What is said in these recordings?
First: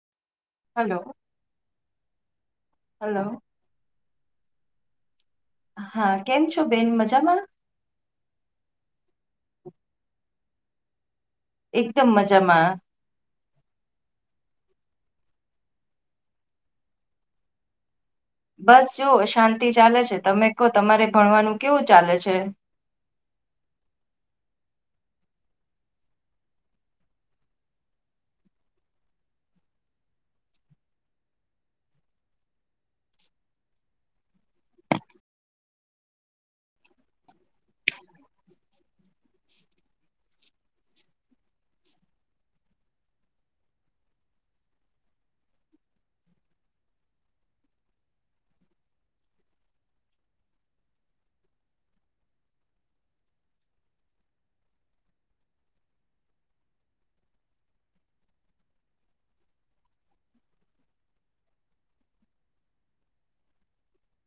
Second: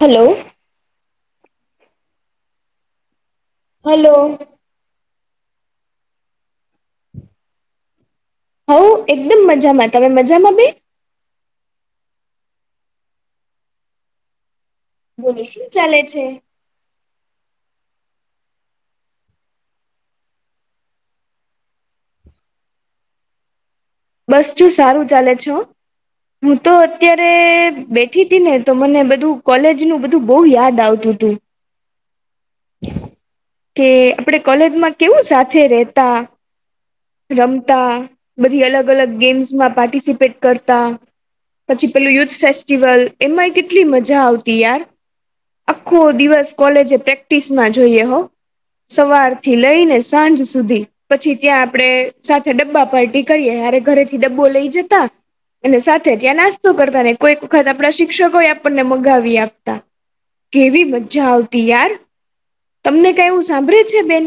Hello hello hello hello હા કેમ છો બેન મજામાં હઉ એકદમ મજામાં તમે મજામાં બે એકદમ મજામાં બોલો શું ચાલે છે બસ જોુવ શાંતિ ચાલે છે તમે કહો તમારે ભણવાનું કેવું ચાલે છે બસ જોું સારું ચાલે છો હું તો અત્યારે બેઠી હતી ને તો મને બધું કોલેજ નું બધું બહુ યાદ આવતું હતું કે આપણે કોલેજમાં કેવું સાથે રતા રમતા બધી અલગ અલગ ગેમ્સમાં પાર્ટિસિપેટ કરતા પછી પેલું યુથ ફેસ્ટિવલ એમાં કેટલી મજા આવતી યાર આખો દિવસ કોલેજે પ્રેક્ટિસમાં જોઈએ હો સવારથી લઈને સાંજ સુધી પછી ત્યાં આપડે સાથે ડબ્બા પાર્ટી કરીએ હારે ઘરેથી બોલાઈ જતા અને સાથે ત્યાં નાસ્તો કરતા રહ કોઈક વખત આપણા શિક્ષકો એ આપણને મગાવી આપતા. કેવી મજા આવતી યાર તમને કઈવું સાંભળે છે બેન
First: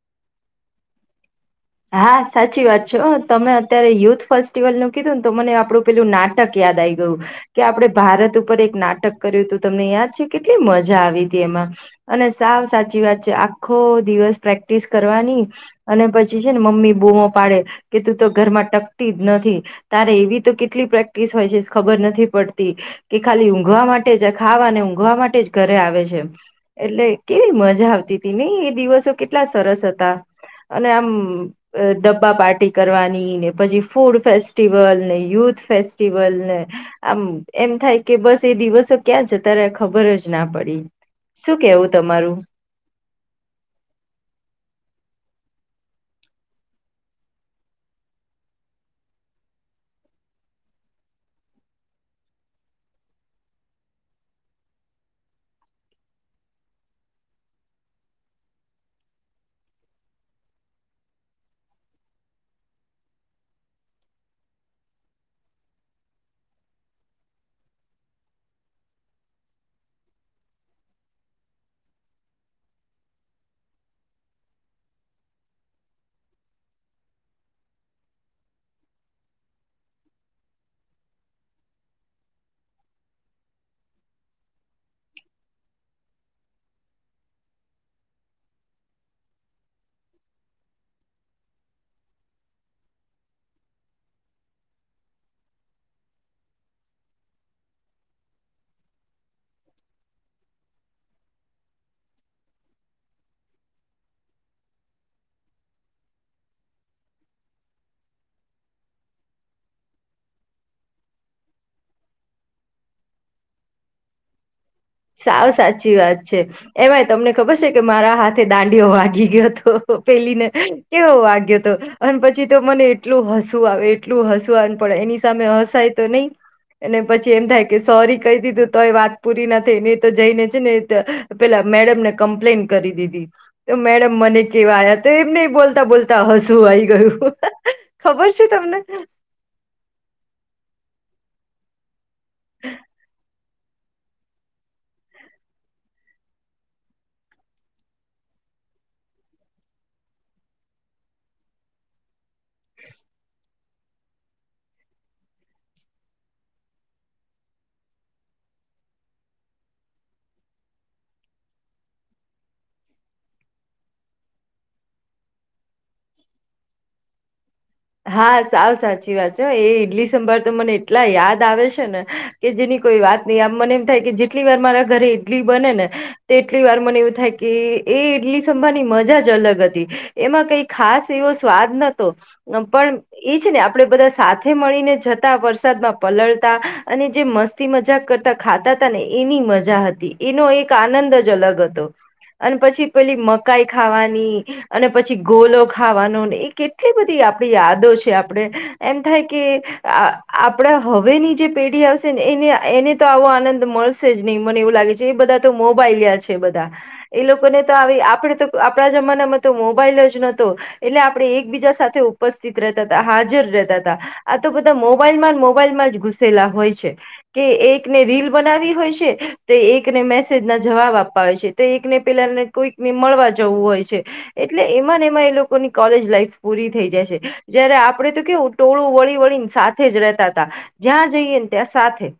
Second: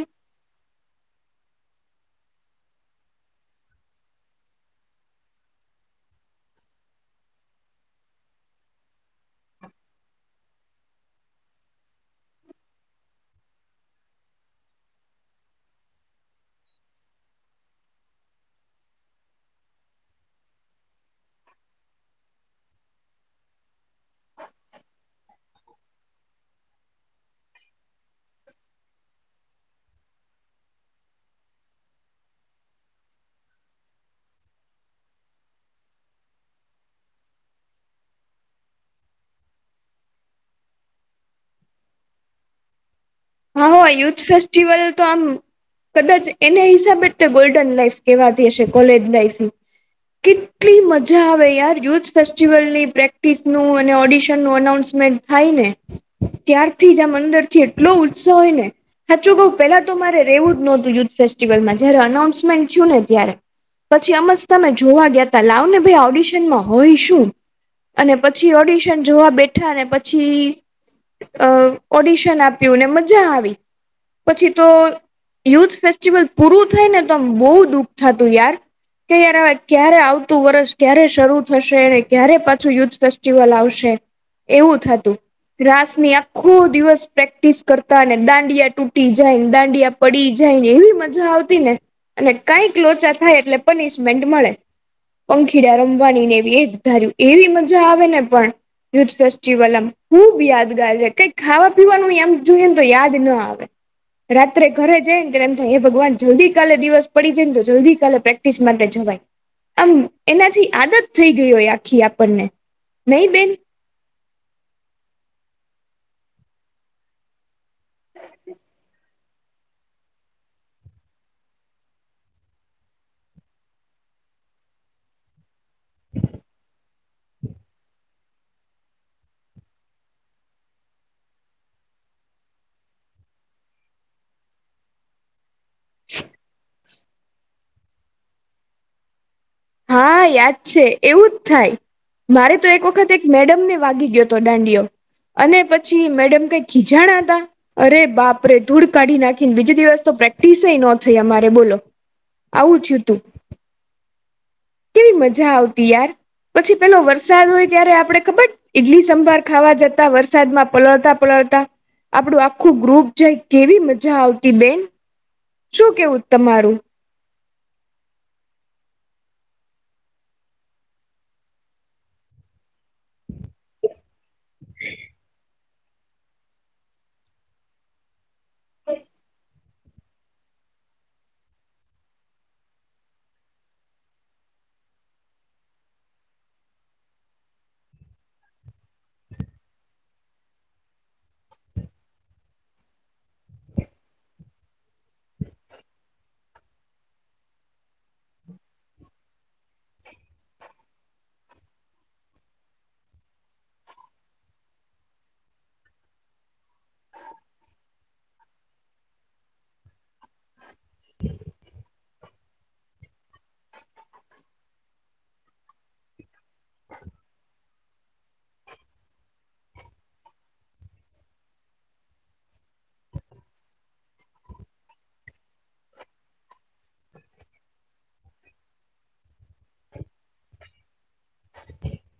હા સાચી વાત છે તમે અત્યારે યુથ ફેસ્ટિવલ નું કીધું ને તો મને આપડું પેલું નાટક ય યાદ આવી ગયું કે આપડણે ભારત ઉપર એક નાટક કર્યું હતું તમને યાદ છે કેટલી મજા આવી હતી એમાં અને સાવ સાચી વાત છે આખો દિવસ પ્રેક્ટિસ કરવાની અને પછી ને મમ્મી બોમો પાડે કે તું તો ઘરમાં ટકતી જ નથી તારે એવી તો કેટલી પ્રેક્ટિસ હોય છે ખબર નથી પડતી કે ખાલી ઊંઘવા માટે જ ખાવા અને ઊંઘવા માટે જ ઘરે આવે છે. એટલે કેવી મજા આવતી હતી નહી એ દિવસો કેટલા સરસ હતા અને આમ ડબ્બા પાર્ટી કરવાની ને પછી ફૂડ ફેસ્ટિવલ ને યુથ ફેસ્ટિવલ ને આમ એમ થાય કે બસ એ દિવસો ક્યાં જતા રયા ખબર જ ના પડી. શું કેવું તમારું? હા હ યુથ ફેસ્ટિવલ તો આમ કદાચ એના હિસાબે જ તે ગોલ્ડન લાઈફ કેવાતી હશે કોલેજ લાઈફ. કેટલી મજા આવે યાર યુથ ફેસ્ટિવલની પ્રેક્ટિસનું અને ઓડિશનનું અનાઉન્સ થાય ને ત્યારથી જ આ મંદર થી એટલો ઉત્સહ હોય ને સાચું કઉ પેલા તો મારે રહેવું જ નહોતું યુથ ફેસ્ટિવલમાં જયારે અનાઉન્સમેન્ટ થયું ને ત્યારે પછી આમજ તમે જોવા ગયાતા લાવને ભાઈ ઓડિશનમાં હોય શું? અને પછી ઓડિશન જોવા બેઠાને પછી અ ઓડિશન આપ્યું ને મજા આવી પછી તો યુથ ફેસ્ટિવલ પૂરું થઈ ને તો બહુ દુઃખ થતું યાર કે યાર હવે ક્યારે આવતું વર્ષ ક્યારે શરૂ થશે અને ક્યારે પાછું યુદ્ધ ફેસ્ટિવલ આવશે એવું થતું રાસ ની આખો દિવસ પ્રેક્ટિસ કરતા ને દાંડિયા તૂટી જાયને દાંડિયા પડી જાય ને એવી મજા આવતી ને અને કાઈક લોચા થાય એટલે પનિશમેન્ટ મળે. પંખીડા રમવાની ને એવી એક ધાર્યું એવી મજા આવે ને પણ યુથ ફેસ્ટિવલ આમ ખુબ યાદગાર છે કઈ ખાવા પીવાનું એમ જોઈએને તો યાદ ના આવે રાત્રે ઘરે જાય ને ત એમ થાય એ ભગવાન જલ્દી કાલે દિવસ પડી જાય ને તો જલ્દી કાલે પ્રેક્ટિસ માટે જ ભાઈ આમ એનાથી આદત થઈ ગયહોય આખી આપણને નહી બેન સાવ સાચી વાત છે એમાંય તમને ખબર છે કે મારા હાથે દાંડીિયો માગી ગયો હતો. તો પેલીને કેવો વાગ્યો તો અને પછી તો મને એટલું હસું આવે એટલું હસું આન પ એની સામે હસાય તો નહી અને પછી એમ થાય કે સોરી કહી દીધું તો એ વાત પૂરી ના તેને તો જઈને છે ને ત પેલા મેડમને કમ્પ્લેન કરી દીધી તો મેડમ મને કે આયાતા એમને બોલતા બોલતા હસું આઈ ગયું, ખબર છે તમને? હા યાદ છે એવું જ થાય મારે તો એક વખત એક મેડમને વાગી ગયો હતો દાંડીયો અને પછી મેડમ કઈ ખીચાણાતા અરે બાપરે ધૂળ કાઢી નાખીન બીજે દિવસ તો પ્રેક્ટિસય નો થઈ અમારે બોલો આવું થયું તું કેવી મજા આવતી યાર પછી પેલો વરસાદ હોય ત્યારે આપડે ખબર ઈડલી સંભર ખાવા જતા વરસાદમાં પલળતા પલળતા આપડું આખું ગ્રુપ જાય કેવી મજા આવતી બેન શું કેવું તમારું? હા સાવ સાચી વાત છે હો એ ઈડલી સંભાર તો મને એટલા યાદ આવે છે ને કે જેની કોઈ વાત નહી આમ મને એમ થાય કે જેટલી વાર મારા ઘરે ઈડલી બને ને તેટલી વાર મને એવું થાય કે એ ઈડલી સંભારની મજા જ અલગ હતી એમાં કઈ ખાસ એવો સ્વાદ નતો પણ એ છે ને આપણેે બધા સાથે મળીને જતા વરસાદમાં પલળતા અને જે મ મસ્તી મજાક કરતા ખાતાતા ને એની મજા હતી એનો એક આનંદ જ અલગ હતો. અને પછી પેલી મકાઈ ખાવાની અને પછી ગોલો ખાવાનો એ કેટલી બધી આ આપ યાદો છે આપણે એમ થાય કે આ આપણા હવેની જે પેઢી આવશે ને એ એને તો આવો આનંદ મળશે જ નહીં મને એવું લાગે છે, એ બધા તો મોબાઈલ છે, બધા એ લોકો મને તો આપે તો આપણા જમાનામાં તો મોબાઈલ જ નહતો એટલે આપણેે એક બીજા સાથે ઉપસ્થિત રહેતા હતા હાજર રહેતા હતા આ તો બધા મોબાઈલમાં મોબાઈલમાં જ ઘુસેલા હોય છે. કે એકને રીલ બનાવી હોય છે તે એકને મેસેજ ના જવાબ આપવા હોય છે તે એકને પેલા કોઈક ને મળવા જવું હોય છે એટલે એમાં ને એમાં એ લોકોની કોલેજ લાઈફ પૂરી થઈ જાય છે. જારે આપડે તો કેવું ટોળું વળી વળી સાથે જ રતા હતા જ્યાં જઈએ ને ત્યાં સાથે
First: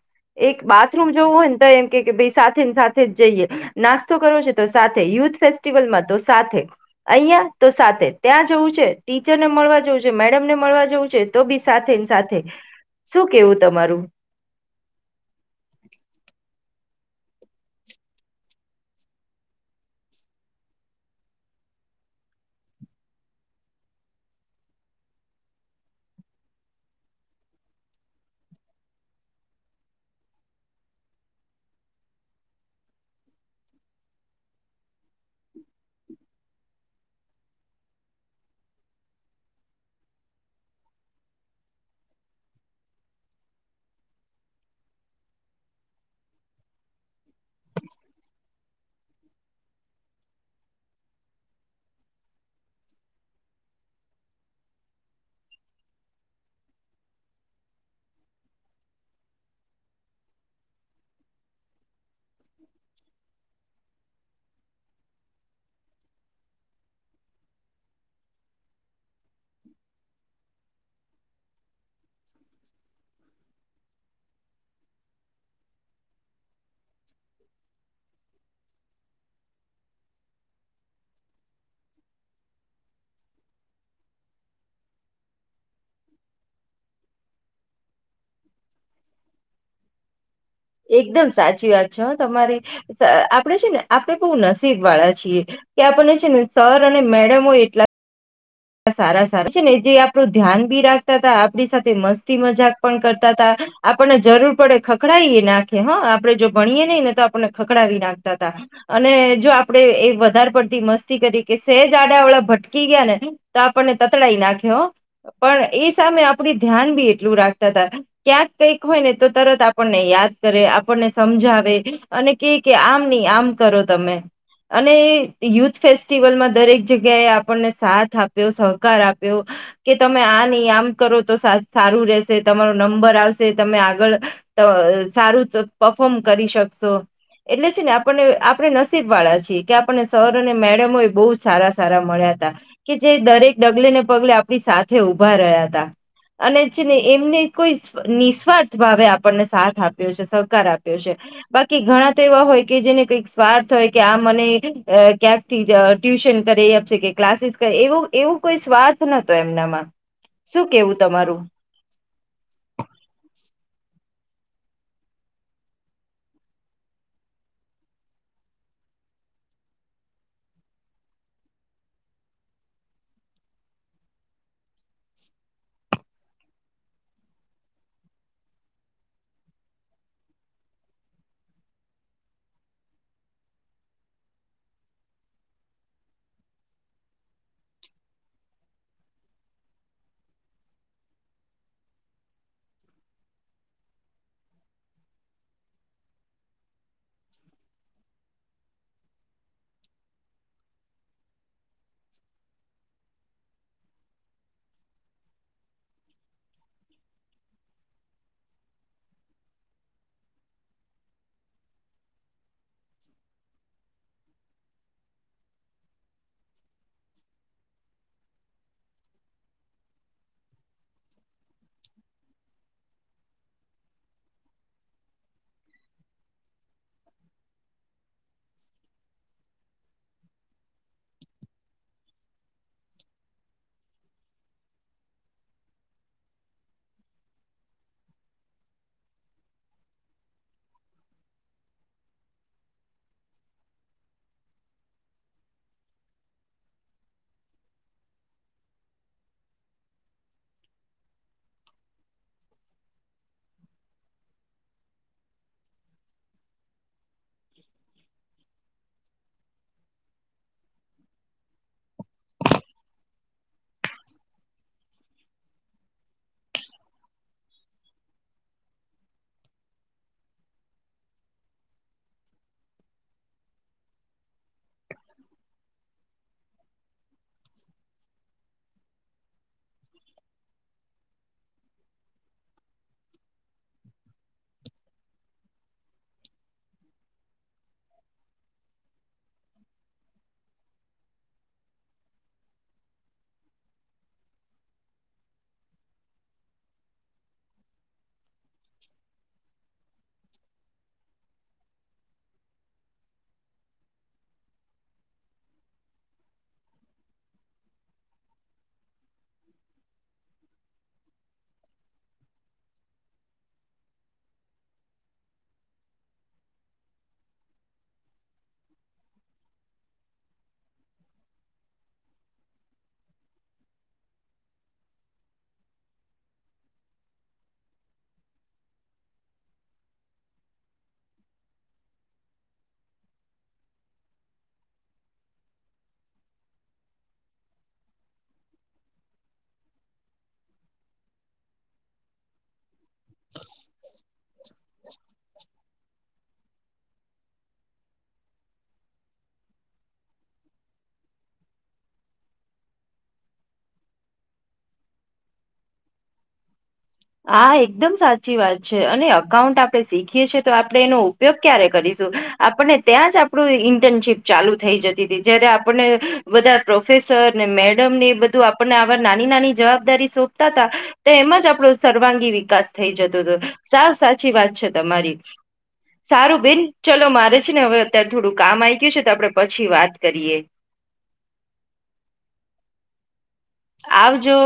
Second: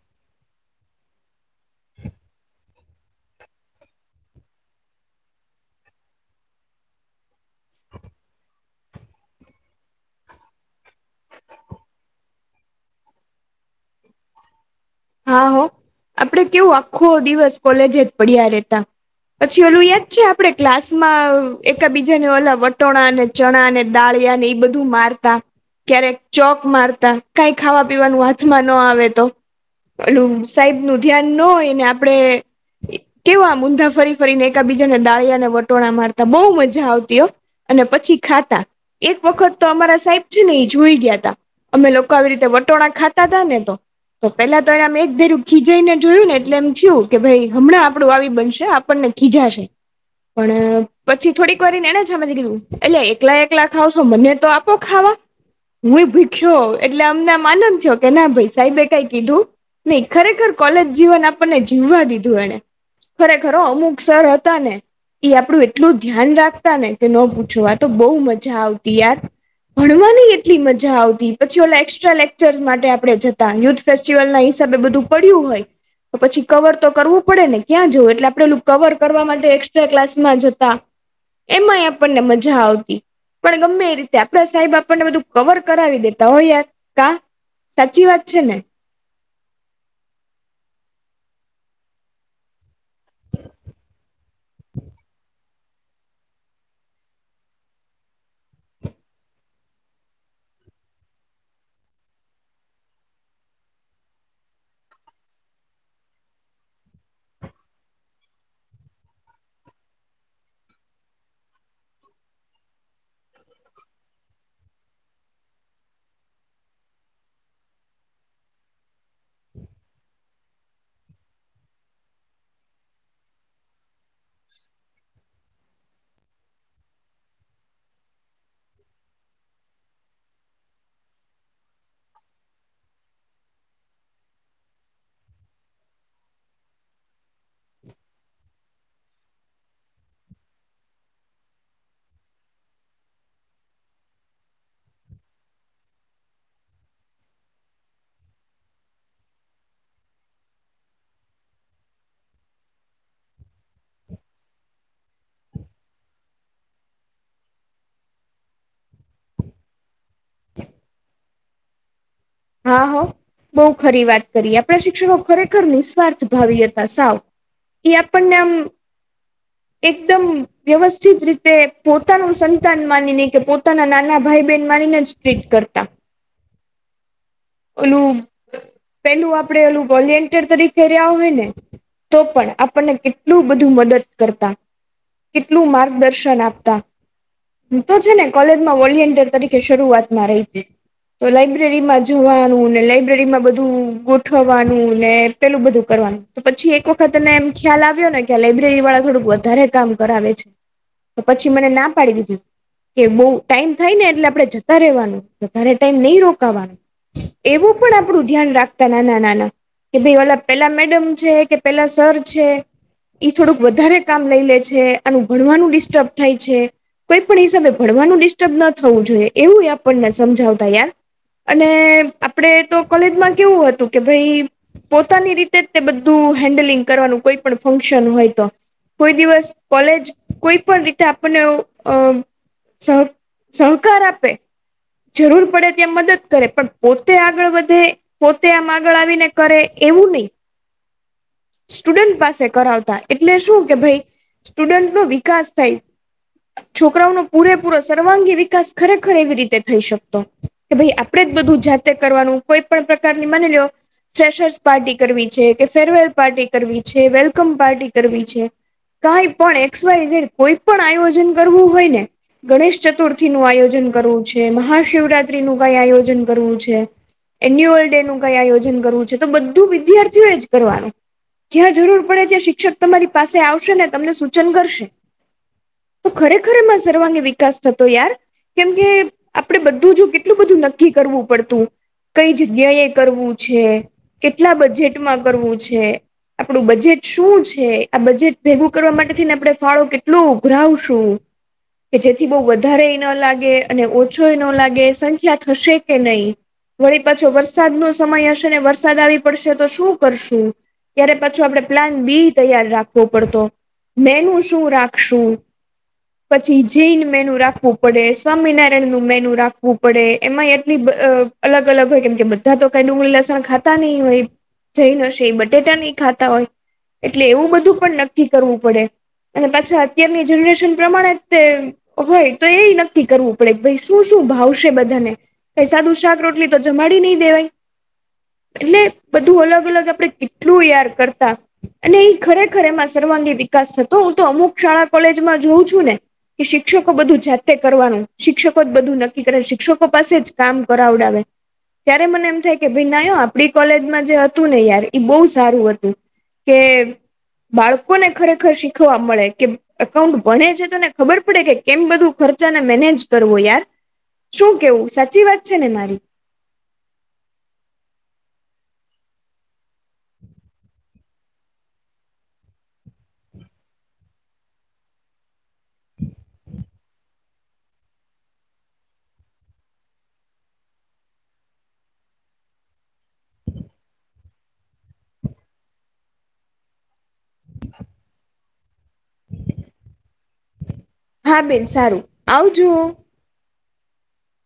એક બાથરૂમ જવું હોય ન તો એમ કે કે બે સાથેને સાથે જ જઈએ નાસ્તો કરવો છે તો સાથે યુ ફેસ્ટિવલમાં તો સાથે ઐયા તો સાથે ત્યાં જવું છે ટીચરને મળવા મેડમ ને મળવા જવું છે તો બી સાથે સાથે શું કેવું તમારું હા હો આપડે કેવું આખો દિવસ કોલેજ જ પડ્યા રહેતા. પછી ઓલું યાદ છે આપડે ક્લાસ માં એકાબીજાની ઓલા વટોણા અને ચણા અને દાળ ને એ બધું મારતા ક્યારેક ચોક મારતા કઈ ખાવા પીવાનું હાથમાં ન આવે તો. ઓલું સાહેબ નું ધ્યાન ન હોય ને આપડે કેવા આ ઊંધા ફરી ફરીને એકાબીજાને દાળીયાને વટોણા મારતા બહુ મજા આવતી હો અને પછી ખાતા એક વખત તો અમારા સાહેબ છે ને એ જોઈ ગયા તા અમે લોકો આવી રીતે વટોણા ખાતા હતાા ને તો પેલા તો એમ એક ધેરું ખીજાઈને જોયું ને એટલે એમ થયું કે ભાઈ હમણાં આપણું આવી બનશે આપણને ખીજાશે. પણ પછી થોડીક વાર ને એને સમજી કીધું એટલે એકલા એકલા ખાવ છો મને તો આપો ખાવા હું એ ભૂખ્યો એટલે અમને માનમ છો કે ના ભાઈ સાહેબે કઈ કીધું નહી ખરેખર કોલેજ જીવન આપણને જીવવા દીધું એણે ખરેખર અમુક સર હતા ને એ આપણું એટલું ધ્યાન રાખતા ને કે ન પૂછવા તો બહુ મજા આવતી યાર ભણવાની એટલી મજા આવતી પછી ઓલા એક્સ્ટ્રા લેક્ચર્સ માટે આપણે જતા યુથ ફેસ્ટિવલ ના હિસાબે બધું પડ્યું હોય. તો પછી કવર તો કરવું પડે ને ક્યાં જવું એટલે આપણેેલું કવર કરવા માટે એકસ્ટ્રા ક્લાસમાં જતા. એમાંય આપણને મજા આવતી. પણ ગમે એ રીતે આપડે સાહેબ આપણને બધું કવર કરાવી દેતા હોય યાર કા સાચી વાત છે ને એકદમ સાચી વાત છે હ તમારે આપડે છે ને આપડે બહુ નસીબ વાળા છીએ. કે આપણને છે ને સર અને મેડમો એટલા સારા સારા છે ને જે આપડું ધ્યાન બી રાખતા હતા આપણી સાથે મસ્તી મજાક પણ કરતા હતા. આપણને જરૂર પડે ખખડાવીએ નાખે હા આપડે જો ભણીએ નહી ને તો આપણને ખખડાવી નાખતા તા. અને જો આપડે એ વધારે પડતી મસ્તી કરી કે સેજ આડા વાળા ભટકી ગયા ને તો આપણને તતડાઈ નાખ્યો પણ એ સામે આપડી ધ્યાન બી એટલું રાખતા હતા ક્યાંક કઈક હોય ને તો તરત આપણને યાદ કરે આપણને સમજાવે અને કે કે આમ નઈ આમ કરો તમે અને યુથ ફેસ્ટિવલમાં દરેક જગ્યાએ આપણને સાથ આપ સહકાર આપ્યો કે તમે આ નહી આમ કરો તો સારું રહેશે તમારો નંબર આવશે. સે તમે આગળ ત સારું પફોર્મ કરી શકશો. એટલે છે ને આપણને આપણે નસીબ વાળા છીએ કે આપણને સર અને મેડમોય બહુ સારા સારા મળ્યા. કે જે દરેક ડગલે ને પગલે આપણી સાથે ઊભા રહ્યા હતા. અને છે ને એમને કોઈ નિસ્વાર્થ ભાવે આપણને સાથ આપ્યો છે સહકાર આપ્યો છે. બાકી ઘણા તો એવા હોય કે જેને કઈક સ્વાર્થ હોય કે આ મને ક્યાંક થી ટ ન કરે અબ જે કે ક્લાસીસ. એવ એવું કોઈ સ્વાર્થ નતો એમનામાં શું કેવું તમારું. હા હ. બહ ખરી વાત કરીએ આપણા શિક્ષકો ખરેખર નિ સ્વાર્થ ભાવિતા સાવ. એપણ નામ એકદમ વ્યવસ્થિત રીતે પોતાનું સંતાન માનીને કે પોતાના નાના ભાઈ. ભાઈ બેનવાણીને જ ટ્વીટ કરતા. એલું પેલું આપડે એલું વોલન્ટિયર તરીકે રહ્યા હોય ને. તો પણ આપણને કેટલું બધું મદદ કરતા. કેટલું માર્ગદર્શન આપતા હ તો છે ને કોલેજમાં વોલન્ટિયર તરીકે શરૂઆતમાં રહી તો લાઈબ્રેરી. જવાનુંને લાઈબ્રેરીમાં બધું ગોઠવાનું ને પેલું બધું કરવાનું પછી. એક વખતને એમ ખ્યાલ આવ્યો ને કે લાઈબ્રેરી વાળા થોડુંક વધારે કામ કરાવે છે તો પછી મને ના પાડી દીધી. કે બઉ ટાઈમ થાય ને એટલે આપડણે જતા રહેવાનું વધારે ટાઈમ નહી રો એવું પણ આપણું ધ્યાન રાખતા નાના નાના કે ભાઈ ઓલા પેલા મેડમ છે કે પેલા સર છે ઈ થોડુંક વધારે કામ લઈ લે છે આનું ભણવાનું ડિસ્ટર્બ થાય છે. કોઈ પણ હિસાબે ભણવાનું ડિસ્ટર્બ ન થવું જોઈએ એવું આપણને સમજાવતા યાર. અને આપડે તો કોલેજમાં કેવું હતું કે ભાઈ પોતાની રીતે જ તે બધું હેન્ડલિંગ કરવાનું કોઈ પણ ફંક્શન હોય તો. કોઈ દિવસ કોલેજ કોઈ પણ રીતે આપણને અ સહ સહકાર આપે જરૂર પડે ત્યાં મદદ. કરે પણ પોતે આગળ વધે પોતે આમ આગળ આવીને કરે એવું નહી. સ્ટુડન્ટ પાસે કરાવતા એટલે શું કે ભાઈ. સ્ટુડન્ટ નો વિકાસ થાય. છોકરાઓ ન પૂરેપૂરો સર્વાંગી વિકાસ ખરેખર એવી રીતે થઈ શકતો કે ભાઈ. આપડે જ બધું જાતે કરવાનું કોઈ પણ પ્રકારની માની લો ફેશર્સ પાર્ટી કરવી છે કે ફેરવેલ પાર્ટી કરવી છે વેલકમ પાર્ટી કરવી છે. કઈ પણ એક્સ, વાઈ, ઝેડ કોઈ પણ આયોજન કરવું હોય ને ગણેશ ચતુર્થીનું આયોજન કરવું છે, મહાશિવરાત્રીનું કઈ આયોજન કરવું છે. એન્યુઅલ ડે નું કઈ આયોજન કરવું છે, તો બધું વિદ્યાર્થીઓ એ જ કરવાનું. જ્યાં જરૂર પડે ત્યાં શિક્ષક તમારી પાસે આવશે ને તમને સૂચન કરશે તો ખરેખર માં સર્વાંગી વિકાસ થતો યાર કેમ કે આપડે બધું જ કેટલું બધું નક્કી કરવું પડતું કઈ જગ્યાએ કરવું છે કેટલા બજેટમાં કરવું છે આપણું બજેટ શું છે? આ બજેટ ભેગું કરવા માટેથી ને આપણે ફાળો કેટલો ઉધરાવશું? કે જેથી બહ વધારે એ ન લાગે અને ઓછો એ ન લાગે સંખ્યા થશે કે નહી વળી પાછો વરસાદ નો સમય હશે ને વરસાદ આવી પડશે તો શું કરશું ત્યારે પછું આપડણે પ્લાન બી તૈયાર રાખવો પડતો મેનું શું રાખશું પછી જૈન મેનુ રાખવું પડે સ્વામિનારાયણ નું મેન રાખવું પડે એમાં એટલી અલગ અલગ હોય કેમ કે બધા તો કઈ ડુંગળી લસણ ખાતા નહી હોય જઈ ન હશે એ બટેટા નહી ખાતા હોય એટલે એવું બધું પણ નક્કી કરવું પડે અને પાછા અત્યારની જનરેશન પ્રમાણે તે હોય, તો એય નક્કી કરવું પડે, ભઈ શું શું ભાવશે બધાને? સાદુ શાક રોટલી તો જમાડી ની દેવાય! એટલે બધું અલગ અલગ આપડ કેટલું યાર કરતા અને એ ખરેખરમાં સર વિકાસ થતો હું તો અમુક શાળા કોલેજમાં જોઉં છું ને કે શિક્ષકો બધું જાતે કરવાનું શિક્ષકો જ બધું નક્કી કરે શિક્ષકો પાસે જ કામ કરાવડાવે ત્યારે મને એમ થાય કે ભાઈ નાયો આપડી કોલેજમાં જે હતું ને યાર બહુ સારું હતું કે બાળકોને ખરેખર શીખવા મળે કે, એકાઉન્ટ ભણે છે. તોને ખબર પડે કે કેમ બધું ખર્ચા મેનેજ કરવો યાર શું કેવું સાચી વાત છે ને મારી હા એકદમ સાચી વાત છે અને અકાઉન્ટ આપડણે શીખીએ છેીએ તો આપડણે એનો ઉપયોગ ક્યારે કરીશ આપને ત્યાં જ આપડું ઇન્ટર્નશીપ ચાલુ થઈ જતી હતી જયારે આપને બધા પ્રોફેસર ને મેડમ ને એ બધું આપણને આ નાની નાની જવાબદારી સોંપતા ત તો એમાં જ આપડો સર્વાંગી વિકાસ થઈ જતો હતો. સાવ સાચી વાત છે તમારી. સારું બેન ચલો મારે છે ને હવે અત્યારે થોડું કામ આ ગયું છે તો આપડે પછી વાત કરીએ હા બેન સારું આવજુઓ આવજો